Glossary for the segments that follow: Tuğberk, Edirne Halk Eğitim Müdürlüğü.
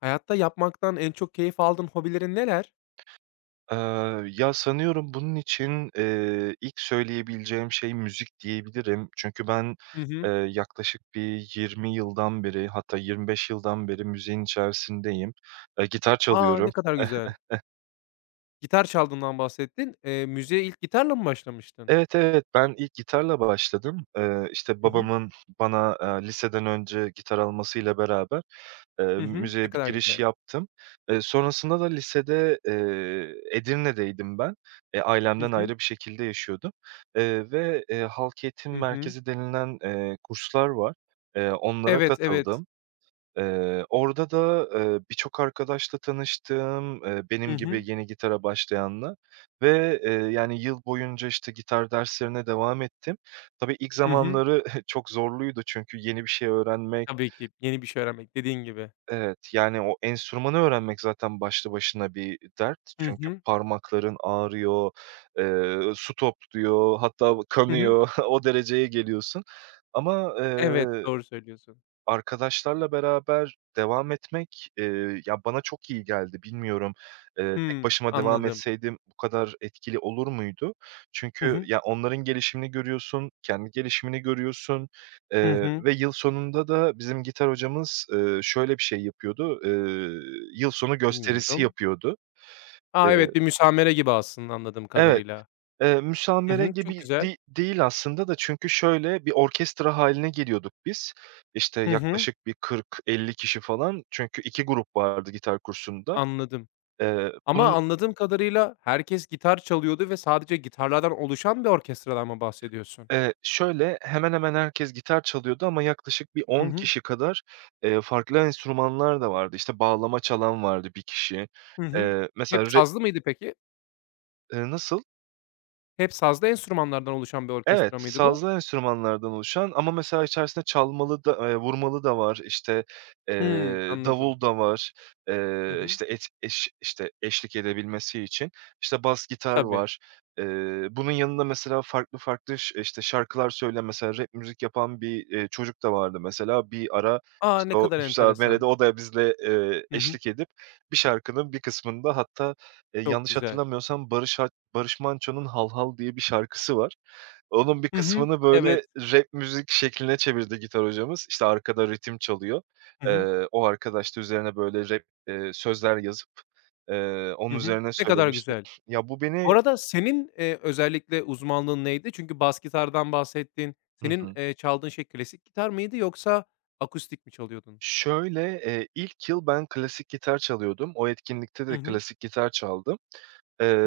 Hayatta yapmaktan en çok keyif aldığın hobilerin neler? Ya, sanıyorum bunun için, ilk söyleyebileceğim şey müzik diyebilirim. Çünkü ben, Hı hı. yaklaşık bir 20 yıldan beri hatta 25 yıldan beri müziğin içerisindeyim. Gitar A! çalıyorum. Ne kadar Eh güzel. Gitar çaldığından bahsettin. Müziğe ilk gitarla mı başlamıştın? Evet, evet, ben ilk gitarla başladım. İşte, Hı hı. babamın bana, liseden önce gitar almasıyla beraber Hı hı. Ne müzeye bir kadar giriş güzel. yaptım. Sonrasında da lisede, Edirne'deydim ben. Hı Ailemden hı. ayrı bir şekilde yaşıyordum, ve, halk eğitim Hı hı. merkezi denilen, kurslar var. Onlara Evet, evet. katıldım. Orada da, birçok arkadaşla tanıştım, Hı benim gibi hı. yeni gitara başlayanla ve, yani, yıl boyunca, işte, gitar derslerine devam ettim. Tabii ilk Hı hı. zamanları çok zorluydu çünkü yeni bir şey öğrenmek. Tabii ki yeni bir şey öğrenmek dediğin gibi. Evet, yani o enstrümanı öğrenmek zaten başlı başına bir dert. Hı Çünkü hı. parmakların ağrıyor, su topluyor, hatta Hı hı. kanıyor. O dereceye geliyorsun ama, Evet, doğru söylüyorsun. arkadaşlarla beraber devam etmek, ya, bana çok iyi geldi. Bilmiyorum, tek Hımm, başıma devam anladım. etseydim bu kadar etkili olur muydu? Hı Çünkü, hı. ya, onların gelişimini görüyorsun, kendi gelişimini görüyorsun, Hı hı. ve yıl sonunda da bizim gitar hocamız, şöyle bir şey yapıyordu, yıl sonu gösterisi Dinliyorum. yapıyordu. Eee A, evet, bir müsamere gibi aslında anladığım Evet. kadarıyla. Hı Müsamere hı. Çok gibi güzel. de değil aslında da çünkü şöyle, bir orkestra hâline geliyorduk biz. İşte, Hı hı. yaklaşık bir 40-50 kişi falan çünkü 2 grup vardı gitar kursunda. Anladım. Ama Bunun anladığım kadarıyla herkes gitar çalıyordu ve sadece gitarlardan oluşan bir orkestradan mı bahsediyorsun? Şöyle, hemen hemen herkes gitar çalıyordu ama yaklaşık bir Hı 10 hı. kişi kadar, farklı enstrümanlar da vardı. İşte, bağlama çalan vardı bir kişi. Hı hı. Hep Mesela re sazlı mıydı peki? Nasıl? Hep sazlı enstrümanlardan oluşan bir Evet, orkestra mıydı bu? sazlı enstrümanlardan oluşan ama mesela içerisinde çalmalı da, vurmalı da var, işte, eee, Hımm, anladım. davul da var, Hı hı. işte, et eş işte, eşlik edebilmesi için. İşte, bas gitar Tabii. var. Bunun yanında mesela farklı farklı işte, şarkılar söyleyen, mesela rap müzik yapan bir, çocuk da vardı mesela. Bir ara, A, işte, ne o kadar müsamerede enteresan. o da bizle, Hı hı. eşlik edip bir şarkının bir kısmında hatta, Çok yanlış güzel. hatırlamıyorsam Barış Manço'nun "Hal Hal" diye bir şarkısı var. Onun bir Hı hı. kısmını, Evet. böyle, rap müzik şekline çevirdi gitar hocamız. İşte, arkada ritim çalıyor. Hı hı. O arkadaş da üzerine, böyle, rap, sözler yazıp, onun Hı hı. üzerine Ne kadar söylemişti. güzel. Ya, bu Bu beni... arada senin, özellikle uzmanlığın neydi? Çünkü bas gitardan bahsettin. Hı Senin, hı. Çaldığın şey klasik gitar mıydı yoksa akustik mi çalıyordun? Şöyle, ilk yıl ben klasik gitar çalıyordum. O etkinlikte Hı de hı. klasik gitar çaldım.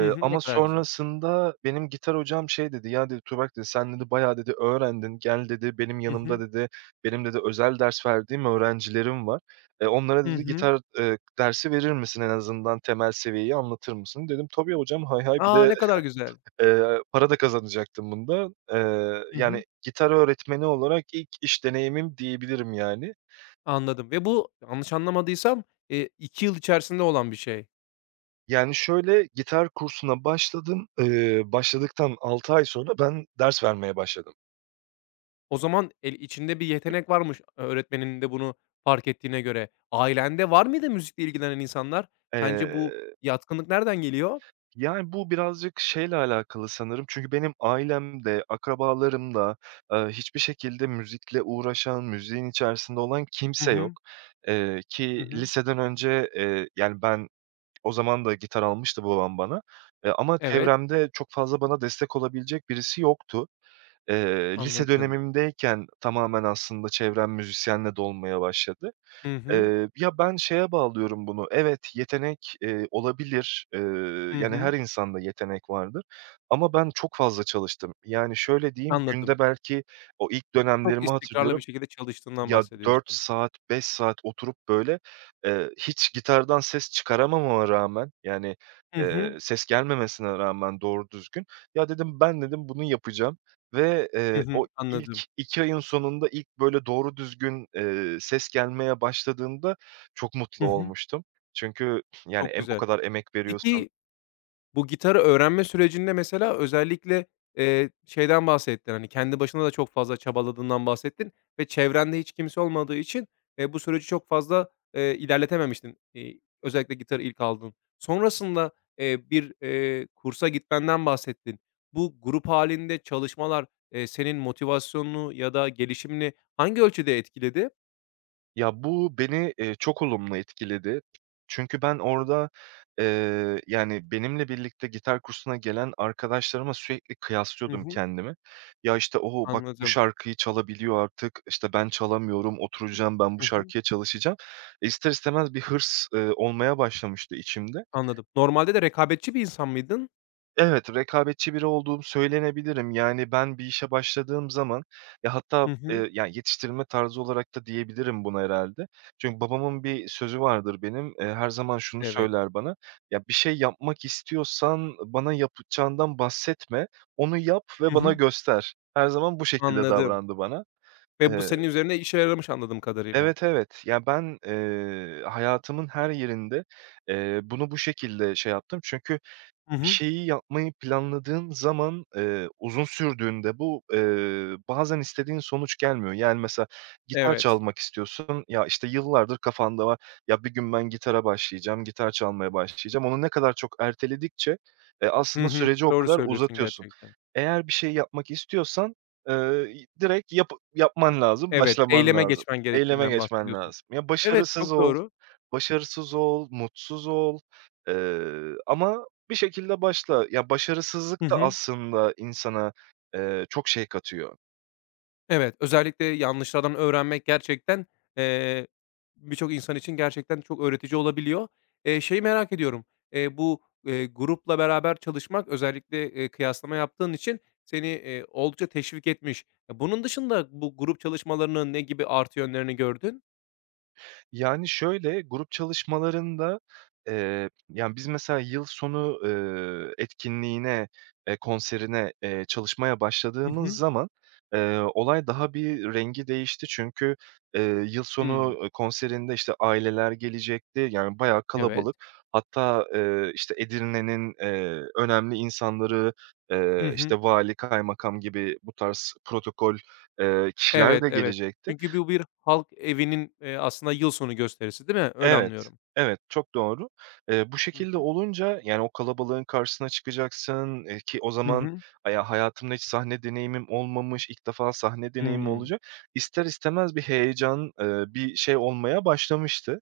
Hı hı. Ama Ne kadar güzel. sonrasında benim gitar hocam şey dedi, "Ya," dedi, "Tuğberk," dedi, "sen," dedi, "bayağı," dedi, "öğrendin. Gel," dedi, "benim Hı yanımda," hı. dedi, "benim," dedi, "özel ders verdiğim öğrencilerim var. Onlara," Hı dedi, hı. "gitar, dersi verir misin? En azından temel seviyeyi anlatır mısın?" Dedim, "Tabii hocam, hay hay." Bir A, de, ne kadar güzel. Para da kazanacaktım bunda. Hı Yani hı. gitar öğretmeni olarak ilk iş deneyimim diyebilirim yani. Anladım ve bu yanlış anlamadıysam, 2 yıl içerisinde olan bir şey. Yani, şöyle, gitar kursuna başladım. Başladıktan 6 ay sonra ben ders vermeye başladım. O zaman el içinde bir yetenek varmış e, öğretmenin de bunu fark ettiğine göre. Ailende var mıydı müzikle ilgilenen insanlar? Sence bu Eee, yatkınlık nereden geliyor? Yani, bu birazcık şeyle alakalı sanırım çünkü benim ailemde, akrabalarımda, hiçbir şekilde müzikle uğraşan, müziğin içerisinde olan Hı kimse yok. hı. Hı Ki hı. liseden önce, yani, ben o zaman da gitar almıştı babam bana, ama Evet, çevremde çok fazla bana destek olabilecek birisi yoktu. Lise anladım. dönemimdeyken tamamen aslında çevrem müzisyenle dolmaya başladı. Hı hı. Ya, ben şeye bağlıyorum bunu, evet, yetenek, olabilir, Hı yani, her hı. insanda yetenek vardır ama ben çok fazla çalıştım. Yani, şöyle diyeyim, günde Anladım. belki... o ilk Çok dönemlerimi istikrarlı bir hatırlıyorum. şekilde çalıştığından Ya, 4 bahsediyorsun. saat, 5 saat oturup, böyle, hiç gitardan ses çıkaramamama rağmen, yani, Hı hı. ses gelmemesine rağmen doğru düzgün, "Ya," dedim, "ben," dedim, "bunu yapacağım." Ve, Hı hı. o ilk Anladım. 2 ayın sonunda ilk, böyle, doğru düzgün, ses gelmeye başladığında çok Hı mutlu hı. olmuştum. Çünkü, yani, Çok o güzel. kadar emek veriyorsun. Peki, bu gitarı öğrenme sürecinde mesela özellikle, şeyden bahsettin, hani, kendi başına da çok fazla çabaladığından bahsettin ve çevrende hiç kimse olmadığı için, bu süreci çok fazla, ilerletememiştin, özellikle gitarı ilk aldın. Sonrasında, bir, kursa gitmenden bahsettin. Bu grup hâlinde çalışmalar, senin motivasyonunu ya da gelişimini hangi ölçüde etkiledi? Ya, bu beni, çok olumlu etkiledi. Çünkü ben orada, yani, benimle birlikte gitar kursuna gelen arkadaşlarıma sürekli Hı kıyaslıyordum hı. kendimi. Ya, işte, "O, bak bu Anladım. şarkıyı çalabiliyor artık, işte, ben çalamıyorum, oturacağım ben bu Hı hı. şarkıya çalışacağım." İster istemez bir hırs, olmaya başlamıştı içimde. Anladım. Normalde de rekabetçi bir insan mıydın? Evet, rekabetçi biri olduğum söylenebilirim. Yani, ben bir işe başladığım zaman ya, hatta, Hı hı. Ya, yetiştirilme tarzı olarak da diyebilirim buna herhalde. Çünkü babamın bir sözü vardır benim. Her zaman şunu Evet. söyler bana: "Ya, bir şey yapmak istiyorsan bana yapacağından bahsetme, onu yap ve Hı bana hı. göster." Her zaman bu şekilde Anladım. davrandı bana. Ve bu Eee senin üzerinde işe yaramış anladığım kadarıyla. Evet, evet. Ya, ben, hayatımın her yerinde, bunu bu şekilde şey yaptım. Çünkü Hı bir hı. şeyi yapmayı planladığın zaman, uzun sürdüğünde bu, bazen istediğin sonuç gelmiyor. Yani, mesela gitar Evet. çalmak istiyorsun. Ya, işte, yıllardır kafanda var. Ya, bir gün ben gitara başlayacağım, gitar çalmaya başlayacağım. Onu ne kadar çok erteledikçe, Hı aslında hı. süreci o Doğru kadar söylüyorsun uzatıyorsun. gerçekten. Eğer bir şey yapmak istiyorsan, eee, direkt yapman lazım, Evet, başlaman eyleme lazım. geçmen Eyleme gerektiğinden geçmen bahsediyorsun. lazım. Ya, Evet, başarısız çok ol, doğru. başarısız ol, mutsuz ol, ama bir şekilde başla. Ya, Hı başarısızlık da hı. aslında insana, çok şey katıyor. Evet, özellikle yanlışlardan öğrenmek gerçekten, eee, birçok insan için gerçekten çok öğretici olabiliyor. Şeyi merak ediyorum, bu, grupla beraber çalışmak özellikle, kıyaslama yaptığın için seni, oldukça teşvik etmiş. Bunun dışında bu grup çalışmalarının ne gibi artı yönlerini gördün? Yani, şöyle, grup çalışmalarında, yani, biz mesela yıl sonu, etkinliğine, konserine, çalışmaya Hı başladığımız hı. zaman, olay daha bir rengi değişti. Çünkü, eee, yıl Hımm. sonu, konserinde, işte, aileler gelecekti. Yani, bayağı Evet. kalabalık. Hatta, işte, Edirne'nin, önemli insanları, Hı işte, hı. vali, kaymakam gibi bu tarz protokol, kişiler Evet, de evet. gelecekti. Çünkü bu bir halk evinin, aslında yıl sonu gösterisi, değil mi? Öyle Evet, anlıyorum. evet, çok doğru. Bu Hı şekilde hı. olunca, yani, o kalabalığın karşısına çıkacaksın, ki o Hı zaman hı. Hayatımda hiç sahne deneyimim olmamış, ilk defa sahne deneyimi Hımm. olacak. İster istemez bir heyecan, bir şey olmaya başlamıştı.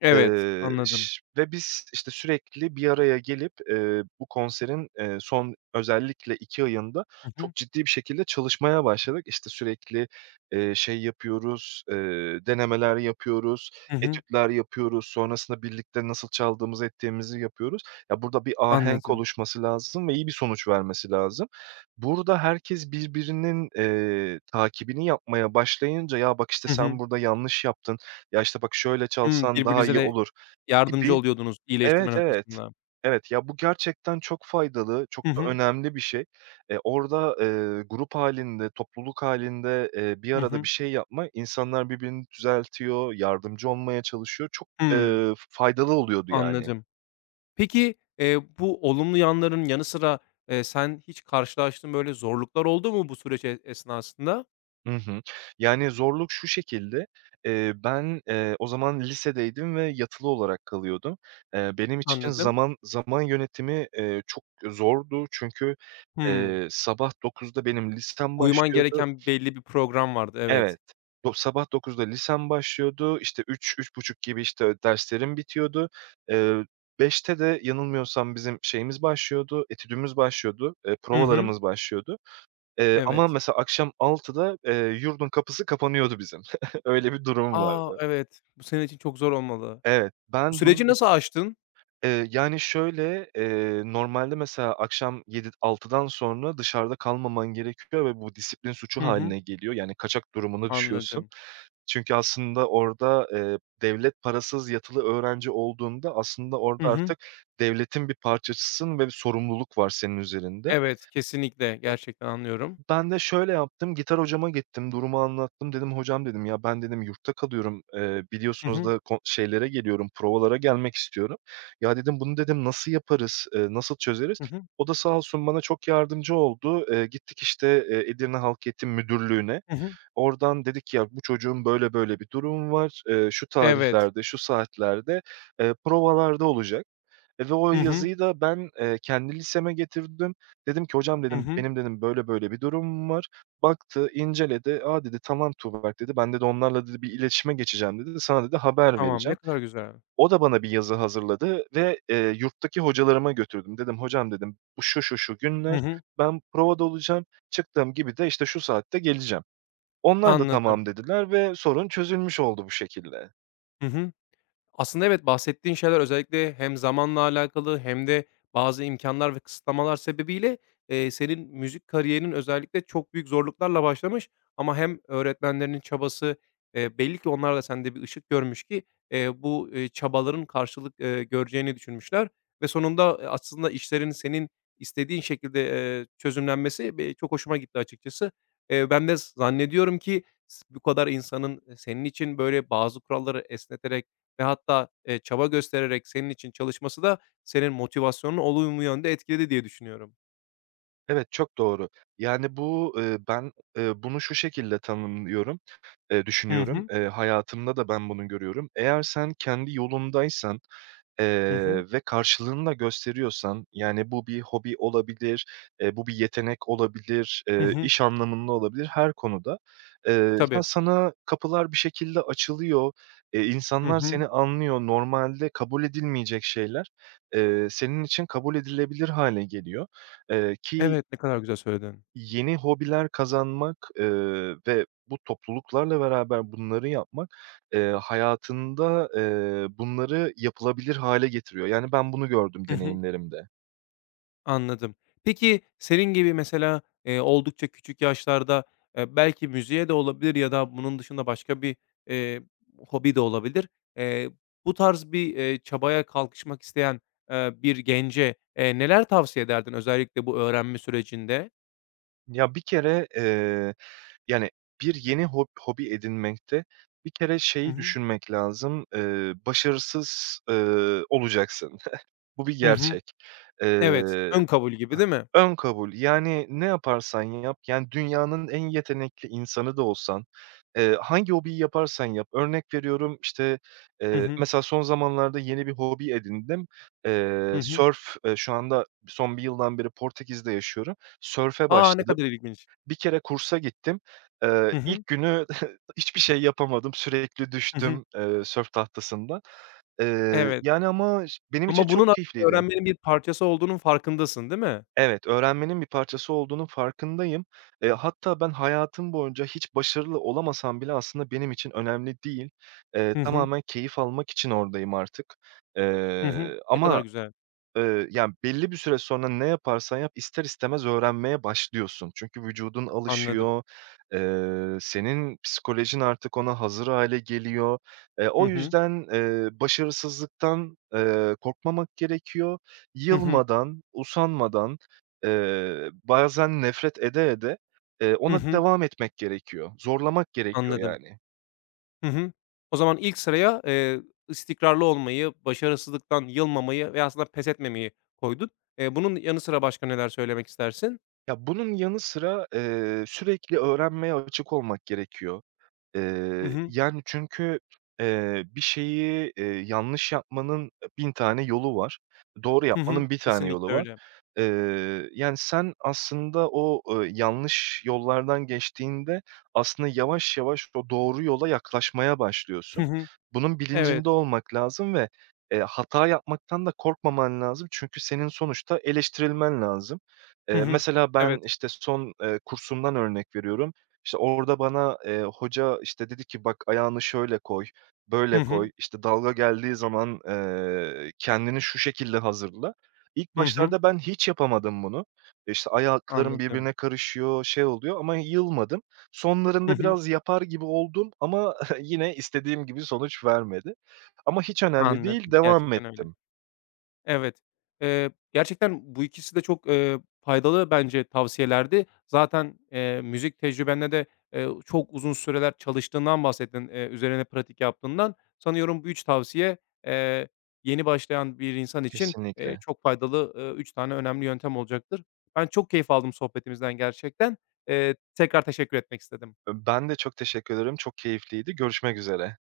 Evet, anladım. Ş Ve biz, işte, sürekli bir araya gelip, bu konserin, son özellikle 2 ayında Hı hı. çok ciddi bir şekilde çalışmaya başladık. İşte, sürekli, şey yapıyoruz, denemeler yapıyoruz, Hı hı. etütler yapıyoruz, sonrasında birlikte nasıl çaldığımızı ettiğimizi yapıyoruz. Ya, burada bir ahenk Anladım. oluşması lazım ve iyi bir sonuç vermesi lazım. Burada herkes birbirinin, takibini yapmaya başlayınca, "Ya, bak, işte, Hı sen hı. burada yanlış yaptın. Ya, işte, bak şöyle Hımm, çalsan daha birbirinize iyi de olur" yardımcı gibi. oluyordunuz Evet, iyileştirme evet. noktasında. Evet, ya, bu gerçekten çok faydalı, çok Hı da hı. önemli bir şey. Orada, grup hâlinde, topluluk hâlinde, bir Hı arada bir hı. şey yapma, insanlar birbirini düzeltiyor, yardımcı olmaya çalışıyor. Çok, Hımm, faydalı oluyordu yani. anladım. Peki, bu olumlu yanların yanı sıra, sen hiç karşılaştığın böyle zorluklar oldu mu bu süreç esnasında? Hı hı. Yani, zorluk şu şekilde: Ben, o zaman lisedeydim ve yatılı olarak kalıyordum. Benim için Anladım. zaman zaman yönetimi, çok zordu çünkü, Hımm. Sabah 9'da benim lisem Uyman başlıyordu. gereken belli bir program vardı. Evet. Evet, sabah 9'da lisem başlıyordu. İşte, üç üç buçuk gibi, işte, derslerim bitiyordu. Eee, 17.00'te de yanılmıyorsam bizim şeyimiz başlıyordu, etüdümüz başlıyordu, Hı hı. provalarımız başlıyordu. Ama Evet. mesela akşam 6'da yurdun kapısı kapanıyordu bizim. Öyle bir durum A! vardı. Evet, bu senin için çok zor olmalı. Evet, Bu ben bunun süreci nasıl için... aştın? Yani, şöyle, normalde mesela akşam 7 altıdan sonra dışarıda kalmaman gerekiyor ve bu disiplin suçu Hı hı. haline geliyor. Yani, kaçak durumuna düşüyorsun. Anladım. Çünkü aslında orada, devlet parasız yatılı öğrenci olduğunda aslında Hı orada hı. artık devletin bir parçasısın ve bir sorumluluk var senin üzerinde. Evet, kesinlikle, gerçekten anlıyorum. Ben de şöyle yaptım, gitar hocama gittim, durumu anlattım. Dedim, "Hocam," dedim, "ya, ben," dedim, "yurtta kalıyorum. Hı Biliyorsunuz hı. da şeylere geliyorum, provalara gelmek istiyorum. Ya," dedim, "bunu," dedim, "nasıl yaparız, nasıl çözeriz?" Hı hı. O da sağ olsun bana çok yardımcı oldu. Gittik, işte, Edirne Halk Eğitim Müdürlüğü'ne. Hı hı. Oradan dedik ki, "Ya, bu çocuğun böyle böyle bir durumu var. Şu Evet. tarihlerde, şu saatlerde, provalarda olacak." Ve o Hı hı. yazıyı da ben, kendi liseme getirdim. Dedim ki, "Hocam," Hı dedim, hı. "benim," dedim, "böyle böyle bir durumum var." Baktı, inceledi. "A," dedi, "tamam Tuğberk," dedi, "ben," dedi, "onlarla," dedi, "bir iletişime geçeceğim," dedi, "sana," dedi, "haber Tamam, ne vereceğim." kadar güzel. O da bana bir yazı hazırladı ve, yurttaki hocalarıma götürdüm. Dedim, "Hocam," dedim, "bu şu şu şu Hı günler hı. ben provada olacağım. Çıktığım gibi de, işte, şu saatte geleceğim." Onlar da Anladım. "Tamam." dediler ve sorun çözülmüş oldu bu şekilde. Hı hı. Aslında evet, bahsettiğin şeyler özellikle hem zamanla alakalı hem de bazı imkanlar ve kısıtlamalar sebebiyle, senin müzik kariyerinin özellikle çok büyük zorluklarla başlamış ama hem öğretmenlerinin çabası, belli ki onlar da sende bir ışık görmüş ki, bu, çabaların karşılık, göreceğini düşünmüşler ve sonunda, aslında işlerin senin istediğin şekilde, çözümlenmesi çok hoşuma gitti açıkçası. Ben de zannediyorum ki bu kadar insanın, senin için böyle bazı kuralları esneterek ve hatta, çaba göstererek senin için çalışması da senin motivasyonunu olumlu yönde etkiledi diye düşünüyorum. Evet, çok doğru. Yani, bu, ben, bunu şu şekilde tanımlıyorum, Hı düşünüyorum. hı. Hayatımda da ben bunu görüyorum. Eğer sen kendi yolundaysan Hı hı. Ve karşılığını da gösteriyorsan, yani, bu bir hobi olabilir, bu bir yetenek olabilir, Hı hı. iş anlamında olabilir, her konuda. Ya, Tabii. sana kapılar bir şekilde açılıyor, Hı insanlar hı. seni anlıyor. Normalde kabul edilmeyecek şeyler, senin için kabul edilebilir hâle geliyor, ki Evet, ne kadar güzel söyledin. yeni hobiler kazanmak, ve bu topluluklarla beraber bunları yapmak, hayatında, bunları yapılabilir hale getiriyor. Yani, ben bunu gördüm Hı hı. deneyimlerimde. Anladım. Peki, senin gibi mesela, oldukça küçük yaşlarda, belki müziğe de olabilir ya da bunun dışında başka bir, eee, hobi de olabilir. Eee, Bu tarz bir, çabaya kalkışmak isteyen, bir gence, neler tavsiye ederdin özellikle bu öğrenme sürecinde? Ya, bir kere, yani, bir yeni hobi edinmekte bir kere Hı şeyi hı. düşünmek lazım, başarısız, olacaksın. Bu bir Hı hı. gerçek. Eee Evet, ön kabul gibi değil mi? Ön kabul. Yani ne yaparsan yap, yani dünyanın en yetenekli insanı da olsan, hangi hobiyi yaparsan yap, örnek veriyorum, işte, Hı hı. mesela son zamanlarda yeni bir hobi edindim. Hı hı. Sörf. Şu anda son bir yıldan beri Portekiz'de yaşıyorum. Sörfe A, ne başladım. kadar ilginç. Bir kere kursa gittim. Hı hı. İlk günü hiçbir şey yapamadım. Sürekli Hı hı. düştüm, sörf tahtasından. Evet, Yani ama benim için ama bunun çok aslında keyifliydi. öğrenmenin bir parçası olduğunun farkındasın, değil mi? Evet, öğrenmenin bir parçası olduğunun farkındayım. Hatta ben hayatım boyunca hiç başarılı olamasam bile aslında benim için önemli değil. Hı hı. Tamamen keyif almak için oradayım artık. Hı hı. Ne kadar Ama güzel. Yani, belli bir süre sonra ne yaparsan yap ister istemez öğrenmeye başlıyorsun. Çünkü vücudun Anladım. alışıyor, senin psikolojin artık ona hazır hale geliyor. Hı O hı. yüzden, başarısızlıktan, korkmamak gerekiyor. Hı hı. Yılmadan, usanmadan, bazen nefret ede ede, Hı ona hı. devam etmek gerekiyor. Zorlamak gerekiyor, Anladım. yani. Hı hı. O zaman ilk sıraya, istikrarlı olmayı, başarısızlıktan yılmamayı ve aslında pes etmemeyi koydun. Bunun yanı sıra başka neler söylemek istersin? Ya, bunun yanı sıra, sürekli öğrenmeye açık olmak gerekiyor. Hı hı. Yani, çünkü, bir şeyi, yanlış yapmanın, 1000 tane yolu var. Doğru Hı hı. yapmanın bir tane yolu Kesinlikle var. öyle. Yani, sen aslında o, yanlış yollardan geçtiğinde aslında yavaş yavaş o doğru yola yaklaşmaya Hı başlıyorsun. hı. Bunun Evet. bilincinde olmak lazım ve, hata yapmaktan da korkmaman lazım. Çünkü senin sonuçta eleştirilmen lazım. Hı hı. Mesela ben, Evet. işte, son, kursumdan örnek veriyorum. İşte, orada bana, hoca, işte, dedi ki, "Bak ayağını şöyle koy, Hı böyle hı. koy, işte, dalga geldiği zaman, kendini şu şekilde hazırla." İlk Hı hı. başlarda ben hiç yapamadım bunu. İşte, ayaklarım Anladım. birbirine karışıyor, şey oluyor ama yılmadım. Hı Sonlarında hı. biraz yapar gibi oldum ama yine istediğim gibi sonuç vermedi. Ama hiç önemli değil, Anladım. devam Gerçekten öyle. ettim. Evet. Gerçekten bu ikisi de çok, faydalı bence tavsiyelerdi. Zaten, müzik tecrübenle de, çok uzun süreler çalıştığından bahsettin, üzerine pratik yaptığından. Sanıyorum bu 3 tavsiye, eee, yeni başlayan bir insan için, Kesinlikle. çok faydalı, 3 tane önemli yöntem olacaktır. Ben çok keyif aldım sohbetimizden gerçekten. Tekrar teşekkür etmek istedim. Ben de çok teşekkür ederim. Çok keyifliydi. Görüşmek üzere.